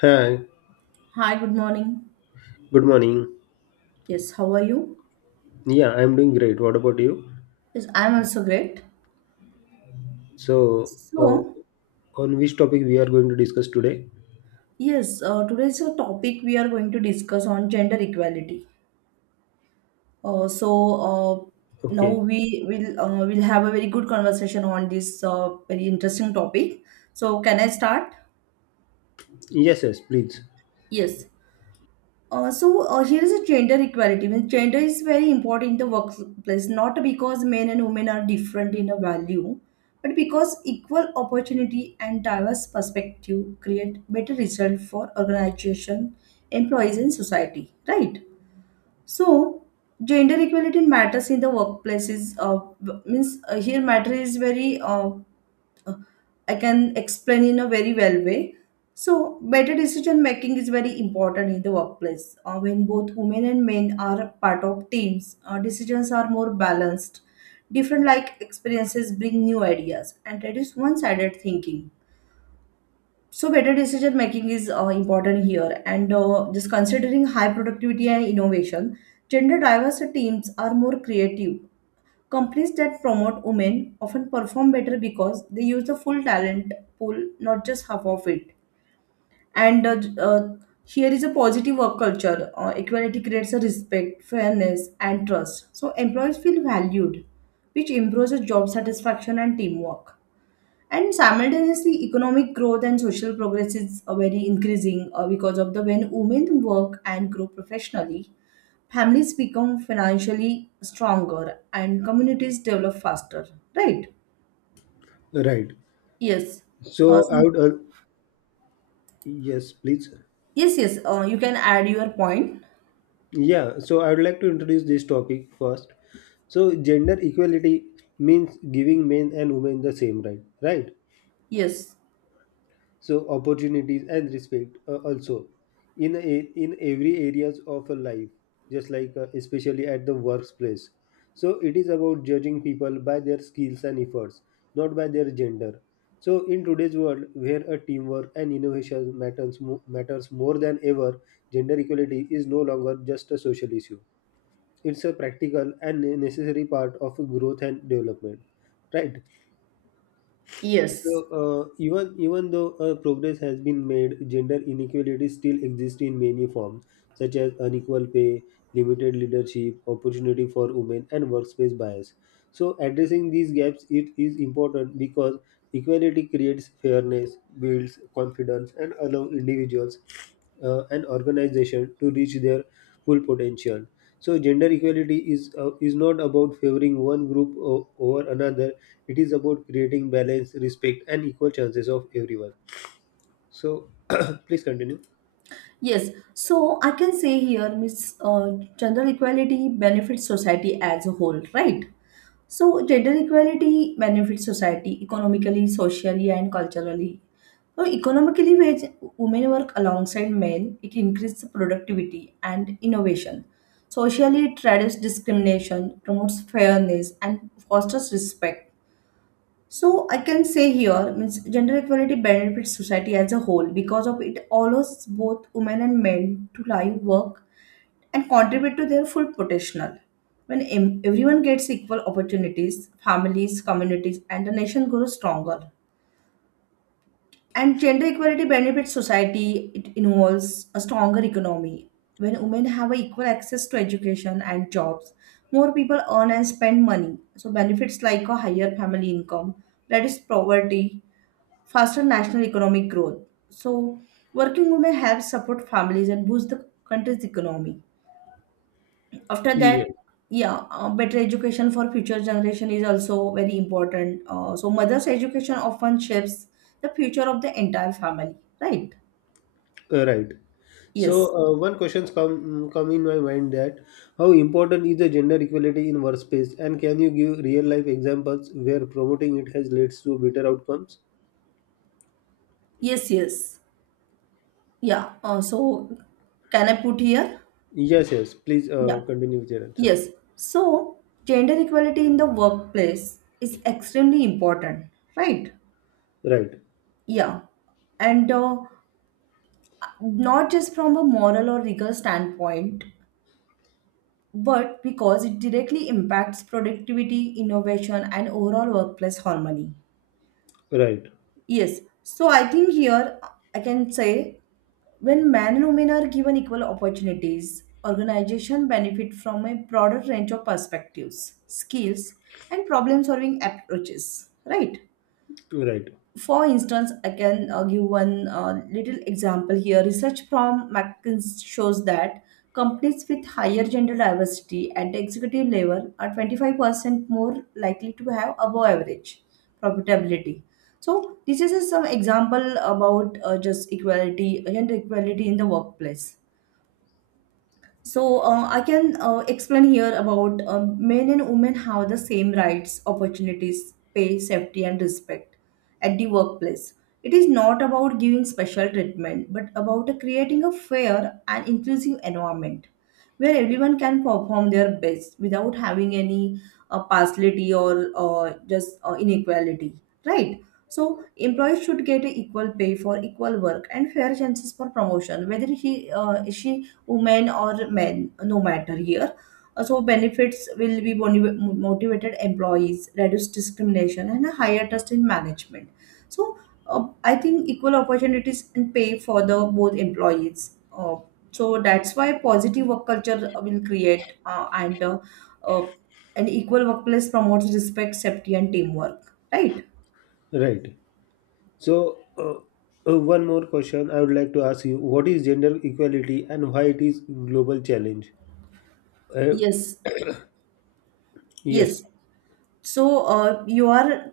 Hi, Hi, good morning. good morning. Yes, how are you? Yeah, I'm doing great. What about you? Yes, I'm also great. So, So, on which topic we are going to discuss today? yes, today's topic we are going to discuss on gender equality. Uh, so, uh, now Okay. we will have a very good conversation on this very interesting topic. So, can I start? Yes, yes, please. Yes. Here is a gender equality. Means gender is very important in the workplace, not because men and women are different in a value, but because equal opportunity and diverse perspective create better result for organization, employees, and society. Right. So gender equality matters in the workplaces. Means here matter is very I can explain in a very well way. So, better decision making is very important in the workplace. When both women and men are part of teams, decisions are more balanced. Different like experiences bring new ideas, and that is one-sided thinking. So, better decision making is important here. And just considering high productivity and innovation, gender diverse teams are more creative. Companies that promote women often perform better because they use the full talent pool, not just half of it. And Here is a positive work culture. Equality creates a respect, fairness, and trust. So employees feel valued, which improves the job satisfaction and teamwork, and simultaneously economic growth and social progress is very increasing because of the when women work and grow professionally, families become financially stronger and communities develop faster. Right. Right. Yes. uh, So, I so- would, yes, please. yes, yes, you can add your point. Yeah, so I would like to introduce this topic first. So, gender equality means giving men and women the same right, right? Yes, So opportunities and respect also in a, in every areas of a life, just like especially at the workplace. So it is about judging people by their skills and efforts, not by their gender. So in today's world, where a teamwork and innovation matters more than ever, gender equality is no longer just a social issue. It's a practical and necessary part of growth and development, right? So, yes. Even though progress has been made, gender inequalities still exist in many forms, such as unequal pay, limited leadership, opportunity for women, and workspace bias. So, addressing these gaps it is important because equality creates fairness, builds confidence, and allows individuals and organizations to reach their full potential. So gender equality is not about favoring over another. It is about creating balance, respect, and equal chances of everyone. So please continue. Yes, so I can say here, Miss, gender equality benefits society as a whole, right? So, gender equality benefits society economically, socially, and culturally. So, economically, where women work alongside men, it increases productivity and innovation. Socially, it reduces discrimination, promotes fairness, and fosters respect. So, I can say here, means gender equality benefits society as a whole because of it allows both women and men to live, work, and contribute to their full potential. When everyone gets equal opportunities, families, communities, and the nation grows stronger. And gender equality benefits society, it involves a stronger economy. When women have equal access to education and jobs, more people earn and spend money. So, benefits like a higher family income, reduced poverty, faster national economic growth. So, working women help support families and boost the country's economy. After that, Yeah, yeah, better education for future generation is also very important, so mother's education often shapes the future of the entire family, right? Right. So Yes. One questions come mm, come in my mind that how important is the gender equality in workspace, and can you give real life examples where promoting it has led to better outcomes? Yes. Yes. Yeah so can I put here? Yes, yes. Please Yeah. Continue with your answer. Yes. So gender equality in the workplace is extremely important, right? Right, Yeah. And not just from a moral or legal standpoint, but because it directly impacts productivity, innovation, and overall workplace harmony. right, Yes, so I think here I can say when men and women are given equal opportunities, organization benefit from a broader range of perspectives, skills, and problem solving approaches, right? right, For instance, I can give one little example here. Research from McKinsey shows that companies with higher gender diversity at the executive level are 25% more likely to have above average profitability. So, this is just some example about just equality, gender equality in the workplace. So, I can explain here about men and women have the same rights, opportunities, pay, safety, and respect at the workplace. It is not about giving special treatment, but about creating a fair and inclusive environment where everyone can perform their best without having any partiality or just inequality, right? So employees should get equal pay for equal work and fair chances for promotion, whether he she woman or man, no matter here. So benefits will be motivated employees, reduce discrimination, and a higher trust in management. So, I think equal opportunities and pay for the both employees. So that's why positive work culture will create and uh, an equal workplace promotes respect, safety, and teamwork. Right. right. So, one more question I would like to ask you: What is gender equality, and why it is global challenge? Uh, Yes. yes. Yes. So, you are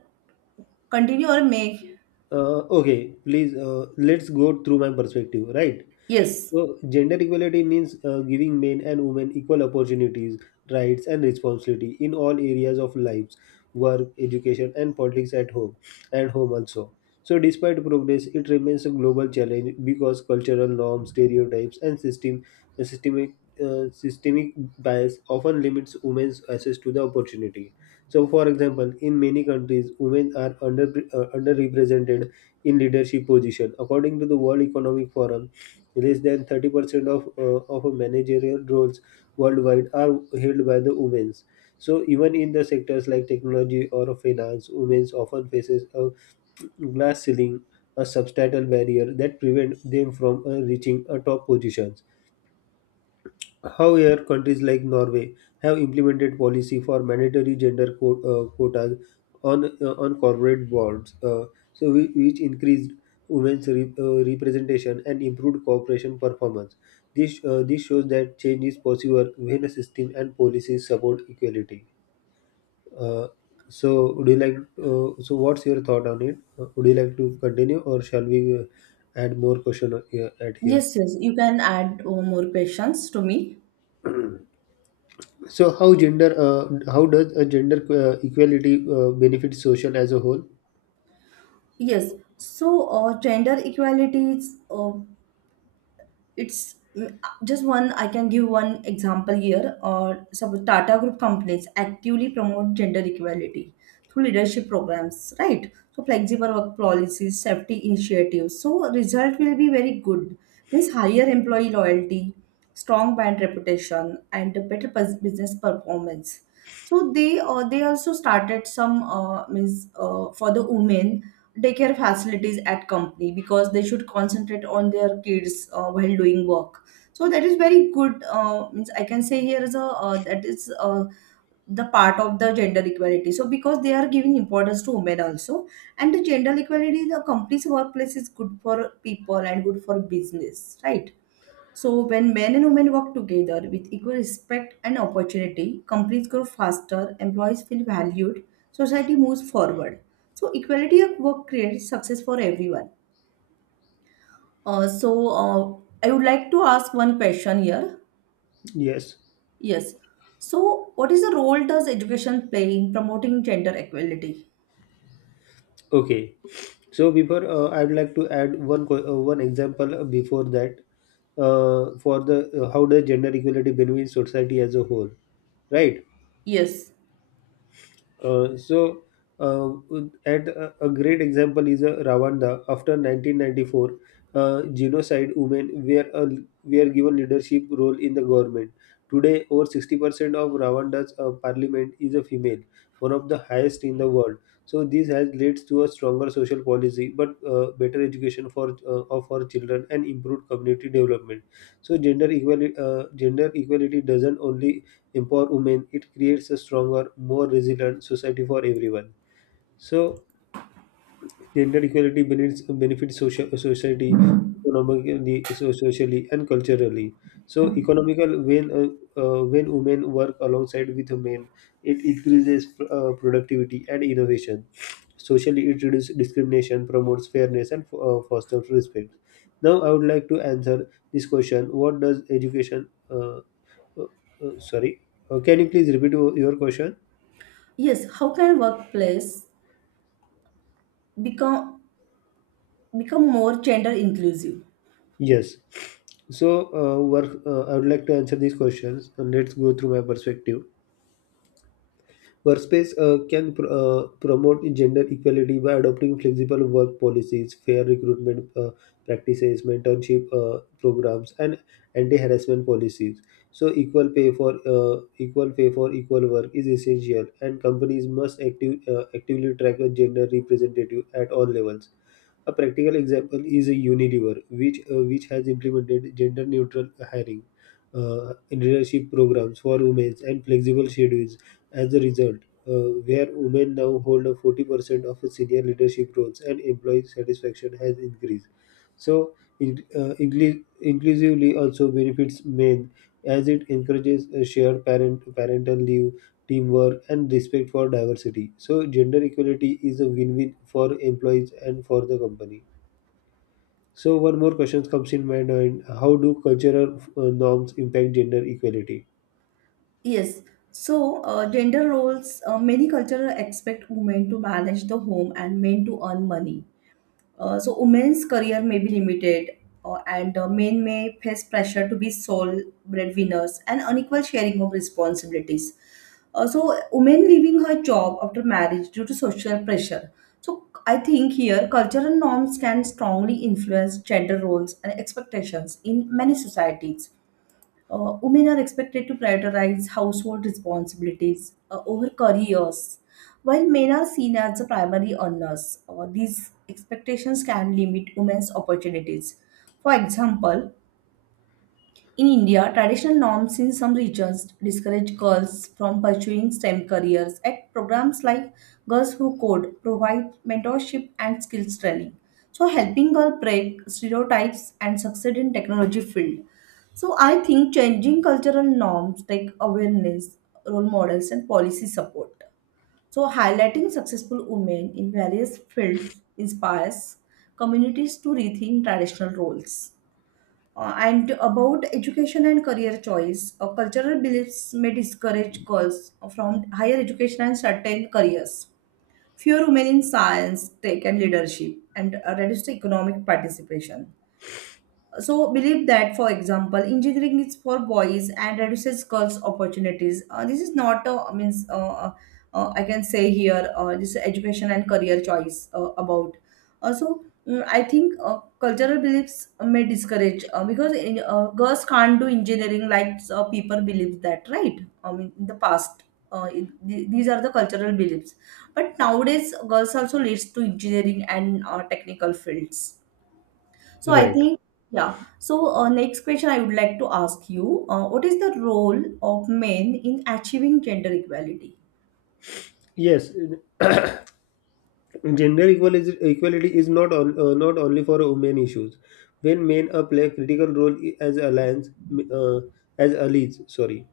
continue or make? Okay, please. Let's go through my perspective. Right. Yes. So, gender equality means giving men and women equal opportunities, rights, and responsibility in all areas of lives, work, education, and politics at home and home also. So, despite progress, it remains a global challenge because cultural norms, stereotypes, and uh, systemic systemic bias often limits women's access to the opportunity. So, for example, in many countries, women are under underrepresented in leadership position. According to the World Economic Forum, less than 30% of managerial roles worldwide are held by the women. So even in the sectors like technology or finance, women often faces a glass ceiling, a substantial barrier that prevent them from reaching a top position. However, countries like Norway have implemented policy for mandatory quotas on corporate boards, so which increased representation and improved corporation performance. This shows that change is possible when a system and policies support equality. Uh, so, would you like? So, what's your thought on it? Would you like to continue, or shall we add more question at here? Yes, yes, you can add more questions to me. So how gender how does a gender equality benefit social as a whole? Yes. So, gender equality is it's, mm, just one I can give one example here, or suppose Tata Group companies actively promote gender equality through leadership programs, right? So flexible work policies, safety initiatives, so result will be very good, means higher employee loyalty, strong brand reputation, and a better business performance. So they also started some, means, for the women, daycare facilities at company because they should concentrate on their kids while doing work. So that is very good. Means I can say here is a, that is. The part of the gender equality, so because they are giving importance to women also, and the gender equality, the company's workplace is good for people and good for business, right? So, when men and women work together with equal respect and opportunity, companies grow faster, employees feel valued, society moves forward. So, equality at work creates success for everyone. I would like to ask one question here. Yes. Yes. So, what is the role does education play in promoting gender equality? Okay. So before I would like to add one example before that, for the how does gender equality benefit society as a whole, right? Yes. Uh, so uh, at a great example is Rwanda after 1994 genocide, were given leadership role in the government. Today, over 60% of Rwanda's parliament is a female, one of the highest in the world. So this has leads to a stronger social policy, but better education for of our children and improved community development. So gender equality doesn't only empower women, it creates a stronger, more resilient society for everyone. So, benefits social, society economically, so socially, and culturally. So, economical when women work alongside with men, it increases productivity and innovation. Socially, it reduces discrimination, promotes fairness, and fosters respect. Now, I would like to answer this question: What does education uh, sorry. Can you please repeat your question? Yes. How can workplace become become more gender inclusive? Yes. So, work. I would like to answer these questions, and let's go through my perspective. Workspace promote gender equality by adopting flexible work policies, fair recruitment practices, mentorship programs, and anti-harassment policies. So, equal pay for equal work is essential, and companies must actively track a gender representative at all levels. A practical example is Unilever, which has implemented gender neutral hiring, leadership programs for women, and flexible schedules. As a result, where women now hold a 40% of the senior leadership roles, and employee satisfaction has increased. So, inclusively also benefits men as it encourages a shared parental leave, teamwork, and respect for diversity. So, gender equality is a win win for employees and for the company. So, one more question comes in my mind: How do cultural norms impact gender equality? Yes. So, gender roles, many cultures expect women to manage the home and men to earn money. So, women's career may be limited, and men may face pressure to be sole breadwinners and unequal sharing of responsibilities. So, women leaving her job after marriage due to social pressure. So, I think here cultural norms can strongly influence gender roles and expectations in many societies. Women are expected to prioritize household responsibilities over careers, while men are seen as the primary earners. These expectations can limit women's opportunities. For example, in India, traditional norms in some regions discourage girls from pursuing STEM careers. At programs like Girls Who Code provide mentorship and skills training. So helping girls break stereotypes and succeed in technology field. So I think changing cultural norms like awareness, role models and policy support. So highlighting successful women in various fields inspires communities to rethink traditional roles. And about education and career choice, cultural beliefs may discourage girls from higher education and certain careers. Fewer women in science, tech, and leadership, and reduced economic participation. So believe that, for example, engineering is for boys and reduces girls opportunities. This is not a, I means, uh, I can say here, this is education and career choice about also, mm, I think cultural beliefs may discourage, because, girls can't do engineering, like, people believe that, right, I mean, in the past. These are the cultural beliefs, but nowadays girls also leads to engineering and technical fields. So I Right. think, yeah. So, next question I would like to ask you, what is the role of men in achieving gender equality? Yes. Equality is not only for women issues. When men play a critical role as allies, sorry.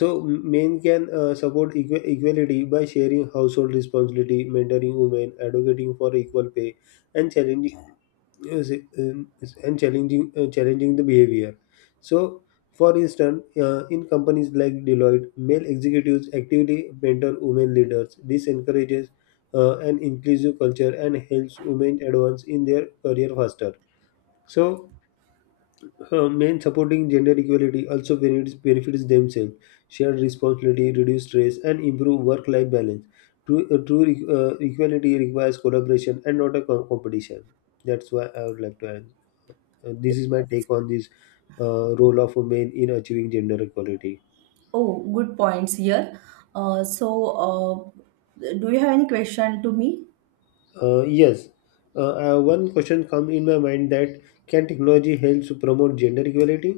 So men can equality by sharing household responsibility, mentoring women, advocating for equal pay, and challenging uh, s- um, challenging the behavior. So, for instance, in companies like Deloitte, male executives actively mentor women leaders. This encourages an inclusive culture and helps women advance in their career faster. So, men supporting gender equality also benefits themselves. Shared responsibility, reduce stress, and improve work-life balance. Equality requires collaboration and not a competition. That's why I would like to add. This is my take on this role of men in achieving gender equality. Oh, good points here. So, do you have any question to me? Yes, one question come in my mind that can technology help to promote gender equality?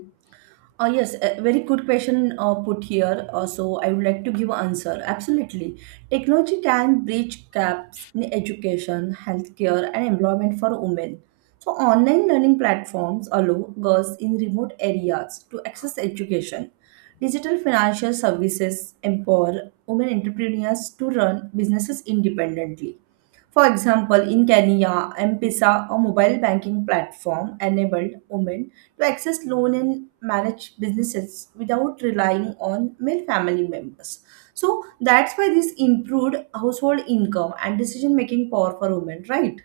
Yes, a very good question put here. So I would like to give answer. Absolutely. Technology can bridge gaps in education, healthcare, and employment for women. So online learning platforms allow girls in remote areas to access education. Digital financial services empower women entrepreneurs to run businesses independently. For example, in Kenya, M-Pesa, a mobile banking platform, enabled women to access loan and manage businesses without relying on male family members. So that's why this improved household income and decision making power for women, right?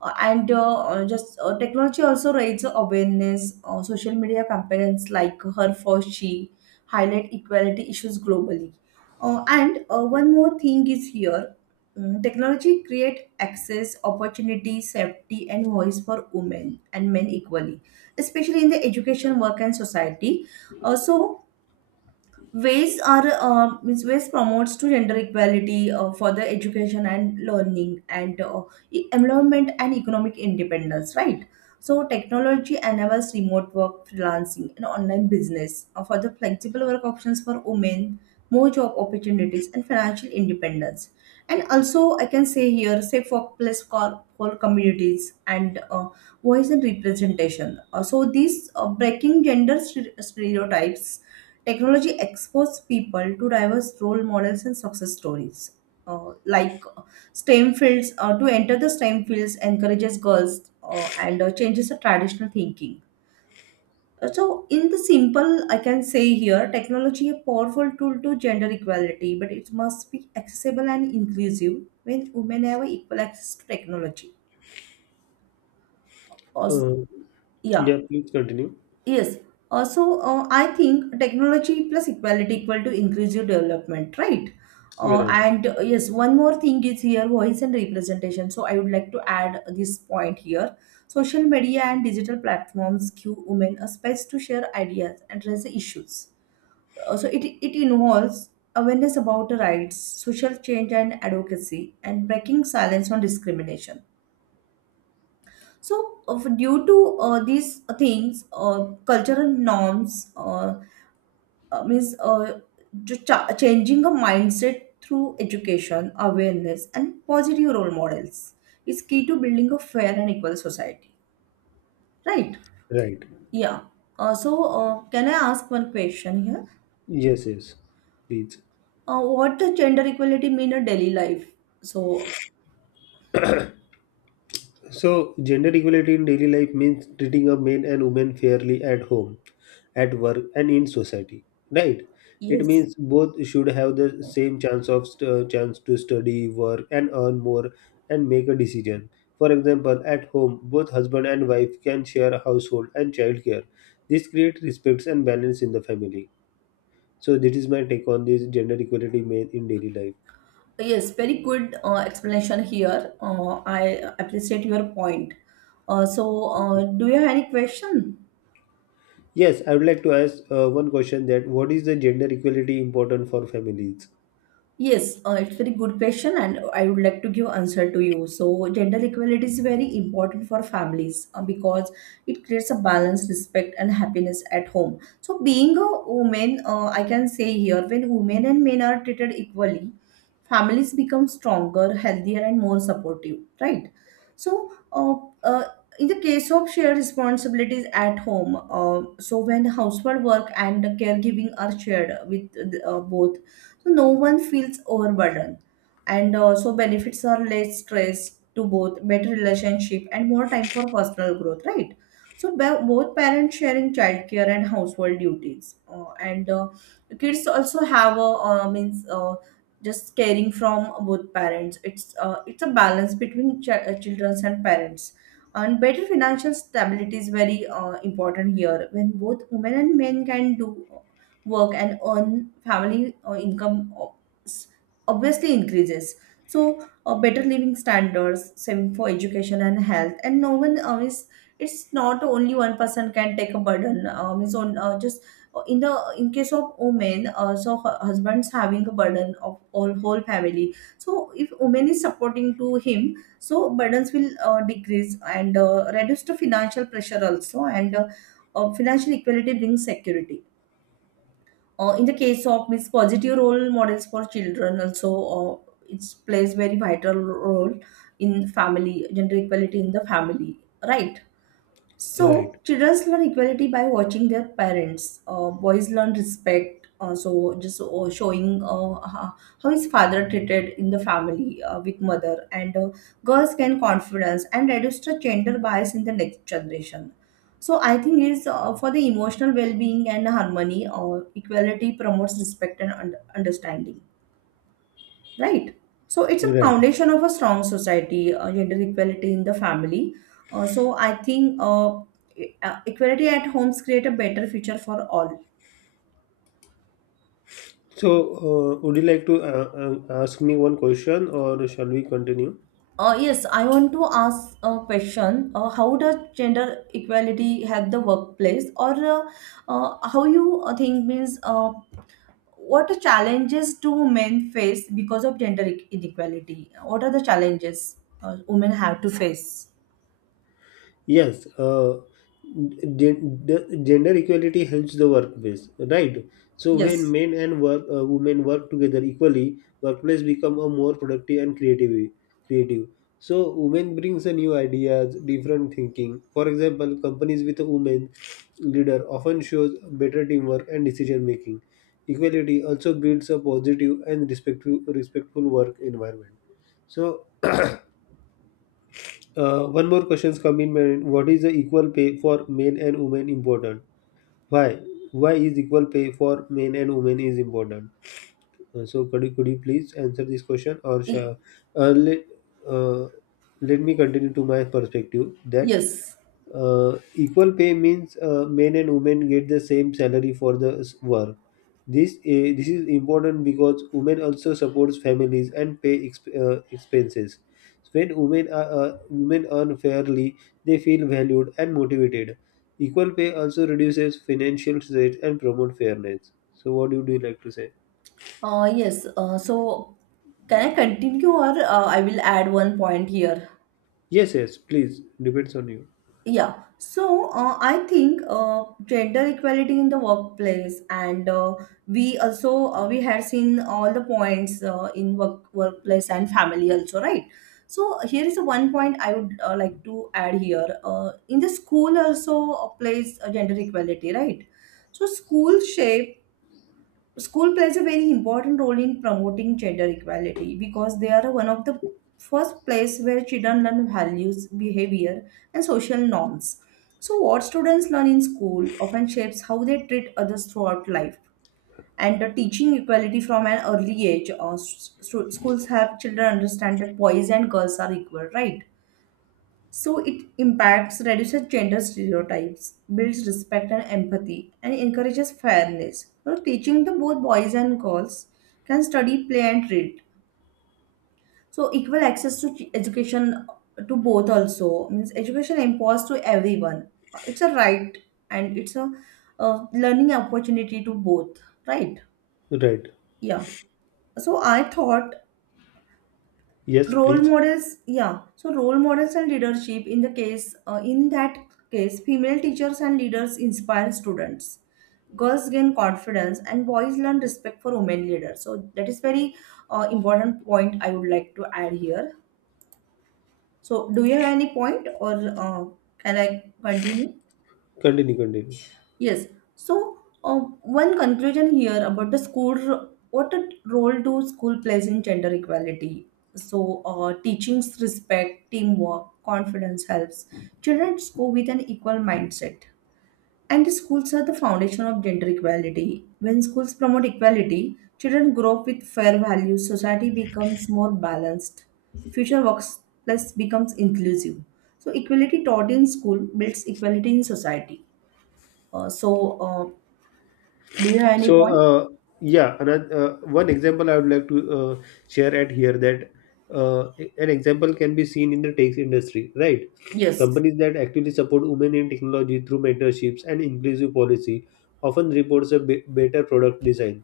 And just Technology also raises awareness. Social media campaigns like Her for She highlight equality issues globally. And One more thing is here. Mm, technology create access, opportunity, safety, and voice for women and men equally, especially in the education, work, and society. So ways are, means, ways promotes to gender equality for the education and learning and employment and economic independence, right? So technology enables remote work freelancing and online business, for the flexible work options for women, more job opportunities and financial independence. And also I can say here safe workplace for communities and voice and representation. So these breaking gender stereotypes, technology exposes people to diverse role models and success stories. Like STEM fields, to enter the STEM fields encourages girls and changes the traditional thinking. So, in the simple, I can say here, technology a powerful tool to gender equality, but it must be accessible and inclusive when women have equal access to technology. Also, Uh, yeah. yeah, please continue. Yes. Also, I think technology plus equality equal to inclusive development, right? You're right. And yes, one more thing is here voice and representation. So I would like to add this point here. Social media and digital platforms give women a space to share ideas and raise issues. It involves awareness about the rights, social change and advocacy, and breaking silence on discrimination. So, due to these things, cultural norms. Uh, means uh, Changing a mindset through education, awareness, and positive role models is key to building a fair and equal society. Right? Right. Yeah. Can I ask one question here? Yes, yes. Please. What does gender equality mean in daily life? So, So, gender equality in daily life means treating a men and women fairly at home, at work, and in society. Right? It yes, means both should have the same chance of st- chance to study, work, and earn more, and make a decision. For example, at home, both husband and wife can share a household and childcare. This creates respect and balance in the family. So, this is my take on this in daily life. yes, very good explanation here. I appreciate your point. Thank you. Do you have any question? Yes, I would like to ask one question: that what is the gender equality important for families? Yes, it's very good question, and I would like to give answer to you. So, gender equality is very important for families because it creates a balance, respect, and happiness at home. So, being a woman, I can say here when women and men are treated equally, families become stronger, healthier, and more supportive. Right. So, uh, uh, in the case of shared responsibilities at home, so when household work and caregiving are shared with both, so no one feels overburdened, and also benefits are less stress to both, better relationship and more time for personal growth, right. So both parents sharing childcare and household duties. And Kids also have a means just caring from both parents. It's a balance between children's and parents. And better financial stability is very important here when both women and men can do work and earn family income s- obviously increases. So better living standards, saving for education and health, and no one is, it's not only one person can take a burden is on just in the in case of women. So husband's having a burden of all whole family, so if woman is supporting to him so burdens will decrease and reduce the financial pressure also. And Financial equality brings security in the case of means positive role models for children also. It plays very vital role in family gender equality in the family, right. So Right, children learn equality by watching their parents. Boys learn respect. So just Showing how his father treated in the family with mother, and girls gain confidence and reduce the gender bias in the next generation. So I think is for the emotional well-being and harmony. Equality promotes respect and understanding, right. So it's a right. foundation of a strong society, gender equality in the family. So equality at homes create a better future for all. So, would you like to ask me one question, or shall we continue? Yes, I want to ask a question. How does gender equality help the workplace, or how you think means what are challenges do men face because of gender inequality, what are the challenges women have to face? Yes, the gender equality helps the workplace, right? So when Yes. men and work, women work together equally, workplace become a more productive and creative. Creative. So women brings a new ideas, different thinking. For example, companies with a woman leader often shows better teamwork and decision making. Equality also builds a positive and respectful work environment. So one more question's come in mind. What is the equal pay for men and women important? Why? Why is equal pay for men and women is important? Could you please answer this question, or E- shall, uh, let, uh, let me continue to my perspective that yes. Equal pay means men and women get the same salary for the work. This is important because women also supports families and pay expenses. So, when women earn fairly, they feel valued and motivated. Equal pay also reduces financial stress and promote fairness. So, what would you like to say? Yes, so, can I continue or I will add one point here? Yes, yes, please. Depends on you. Yeah, so I think gender equality in the workplace, and we also we had seen all the points in work workplace and family also, right? So here is one point I would like to add here. In the school also plays gender equality, right? So school shape School plays a very important role in promoting gender equality because they are one of the first place where children learn values, behavior, and social norms. So what students learn in school often shapes how they treat others throughout life. And the teaching equality from an early age, schools help children understand that boys and girls are equal, right? So it impacts, reduces gender stereotypes, builds respect and empathy, and encourages fairness. So teaching the both boys and girls can study, play, and read. So equal access to education to both also means education imposed to everyone. It's a right, and it's a learning opportunity to both. Right? Right. Yeah. So I thought Yes, role please. models, yeah. So role models and leadership in the case, in that case, female teachers and leaders inspire students. Girls gain confidence and boys learn respect for women leaders. So that is very important point I would like to add here. So do you have any point, or can I continue? Continue, continue. Yes. So, one conclusion here about the school what a role do school plays in gender equality? So, teachings respect, teamwork, confidence helps. Children go with an equal mindset. And the schools are the foundation of gender equality. When schools promote equality, children grow up with fair values, society becomes more balanced, future workplace becomes inclusive. So, equality taught in school builds equality in society. Uh, so, uh, do you have any So point? uh, yeah, another, one example I would like to share at here that uh, an example can be seen in the tech industry, right? Yes, Companies that actively support women in technology through mentorships and inclusive policy often reports a better product design.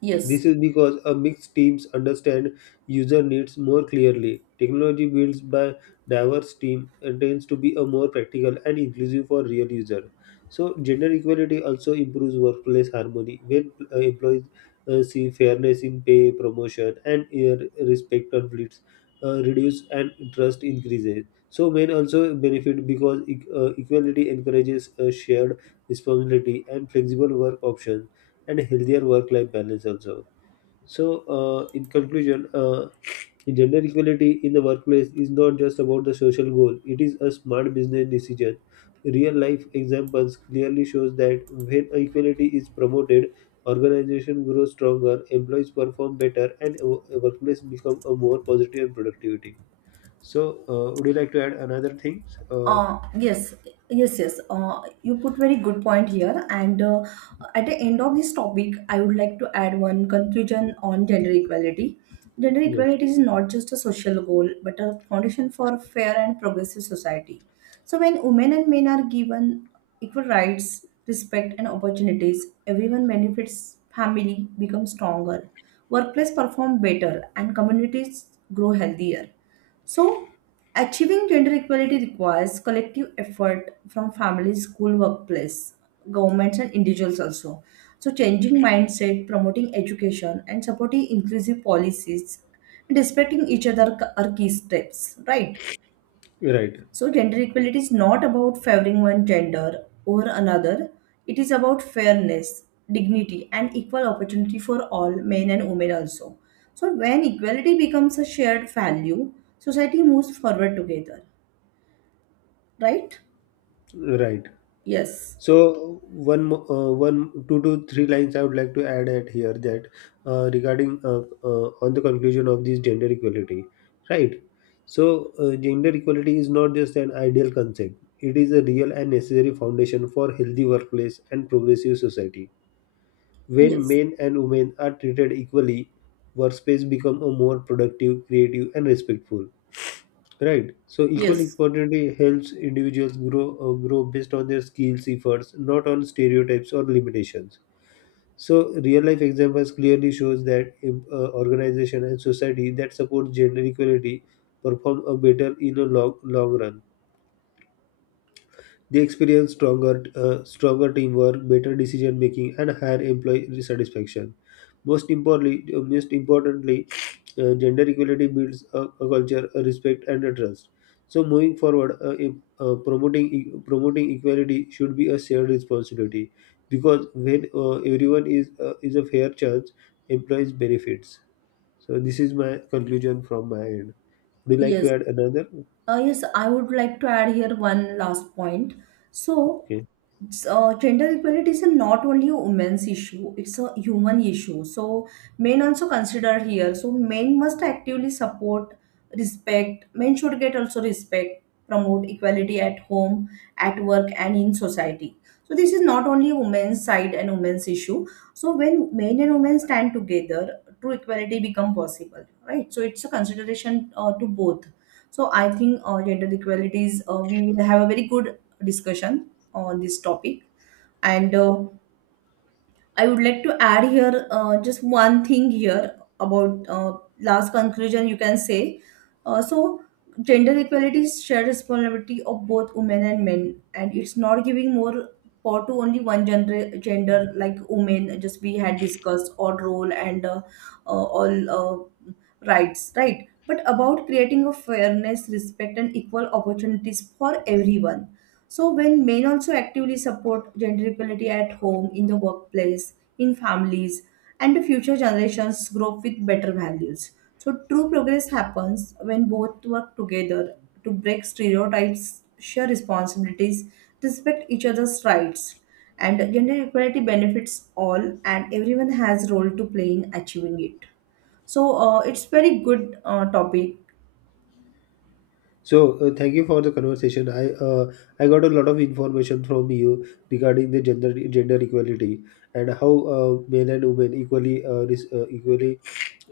yes. This is because a mixed teams understand user needs more clearly. Technology built by diverse team tends to be a more practical and inclusive for real user. So gender equality also improves workplace harmony when employees see fairness in pay, promotion, and respect. Conflicts reduce and trust increases. So men also benefit because equality encourages shared responsibility and flexible work options, and healthier work-life balance also. So, in conclusion, gender equality in the workplace is not just about the social goal; it is a smart business decision. Real life examples clearly shows that when equality is promoted, organization grows stronger, employees perform better, and a workplace become a more positive and productivity. So, would you like to add another thing? Uh, Uh, yes, yes. You put very good point here. And At the end of this topic, I would like to add one conclusion on gender equality. Gender yes, equality is not just a social goal, but a foundation for a fair and progressive society. So when women and men are given equal rights, respect, and opportunities, everyone benefits. Family becomes stronger, workplace perform better, and communities grow healthier. So, achieving gender equality requires collective effort from families, school, workplace, governments, and individuals also. So, changing mindset, promoting education, and supporting inclusive policies, and respecting each other are key steps, right? right, So, gender equality is not about favoring one gender over another. It is about fairness, dignity, and equal opportunity for all men and women also. So, when equality becomes a shared value, society moves forward together, right? right. Yes, So one, two to three lines I would like to add at here that regarding on the conclusion of this gender equality, right? So gender equality is not just an ideal concept; it is a real and necessary foundation for healthy workplace and progressive society. When yes, men and women are treated equally, workspace become a more productive, creative, and respectful. Right. So equal yes, opportunity helps individuals grow based on their skills, efforts, not on stereotypes or limitations. So real life examples clearly shows that organization and society that support gender equality perform a better in a long long run. They experience stronger teamwork, better decision making, and higher employee satisfaction. Most importantly, gender equality builds a culture, a respect, and a trust. So, moving forward, if, promoting e- promoting equality should be a shared responsibility, because when everyone is a fair chance, employees benefits. So, this is my conclusion from my end. Would you like to yes. add another? Yes, I would like to add here one last point. So, Okay. Gender equality is a not only a women's issue, it's a human issue. So, men also consider here. So, men must actively support, respect. Men should get also respect, promote equality at home, at work, and in society. So, this is not only a women's side and women's issue. So, when men and women stand together, true equality become possible, right? So, it's a consideration to both. So I think gender equalities, we will have a very good discussion on this topic. And I would like to add here just one thing here about last conclusion you can say. So, gender equality is shared responsibility of both women and men, and it's not giving more power to only one gender, gender like women, just we had discussed, or role and all rights, right? But about creating a fairness, respect, and equal opportunities for everyone. So, when men also actively support gender equality at home, in the workplace, in families, and the future generations grow up with better values. So, true progress happens when both work together to break stereotypes, share responsibilities, respect each other's rights. And gender equality benefits all, and everyone has role to play in achieving it. So, it's very good topic. So, thank you for the conversation. I got a lot of information from you regarding the gender equality and how men and women equally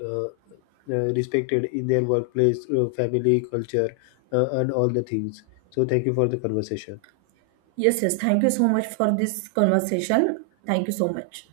uh, respected in their workplace, family, culture, and all the things. So, thank you for the conversation. Yes, yes. Thank you so much for this conversation. Thank you so much.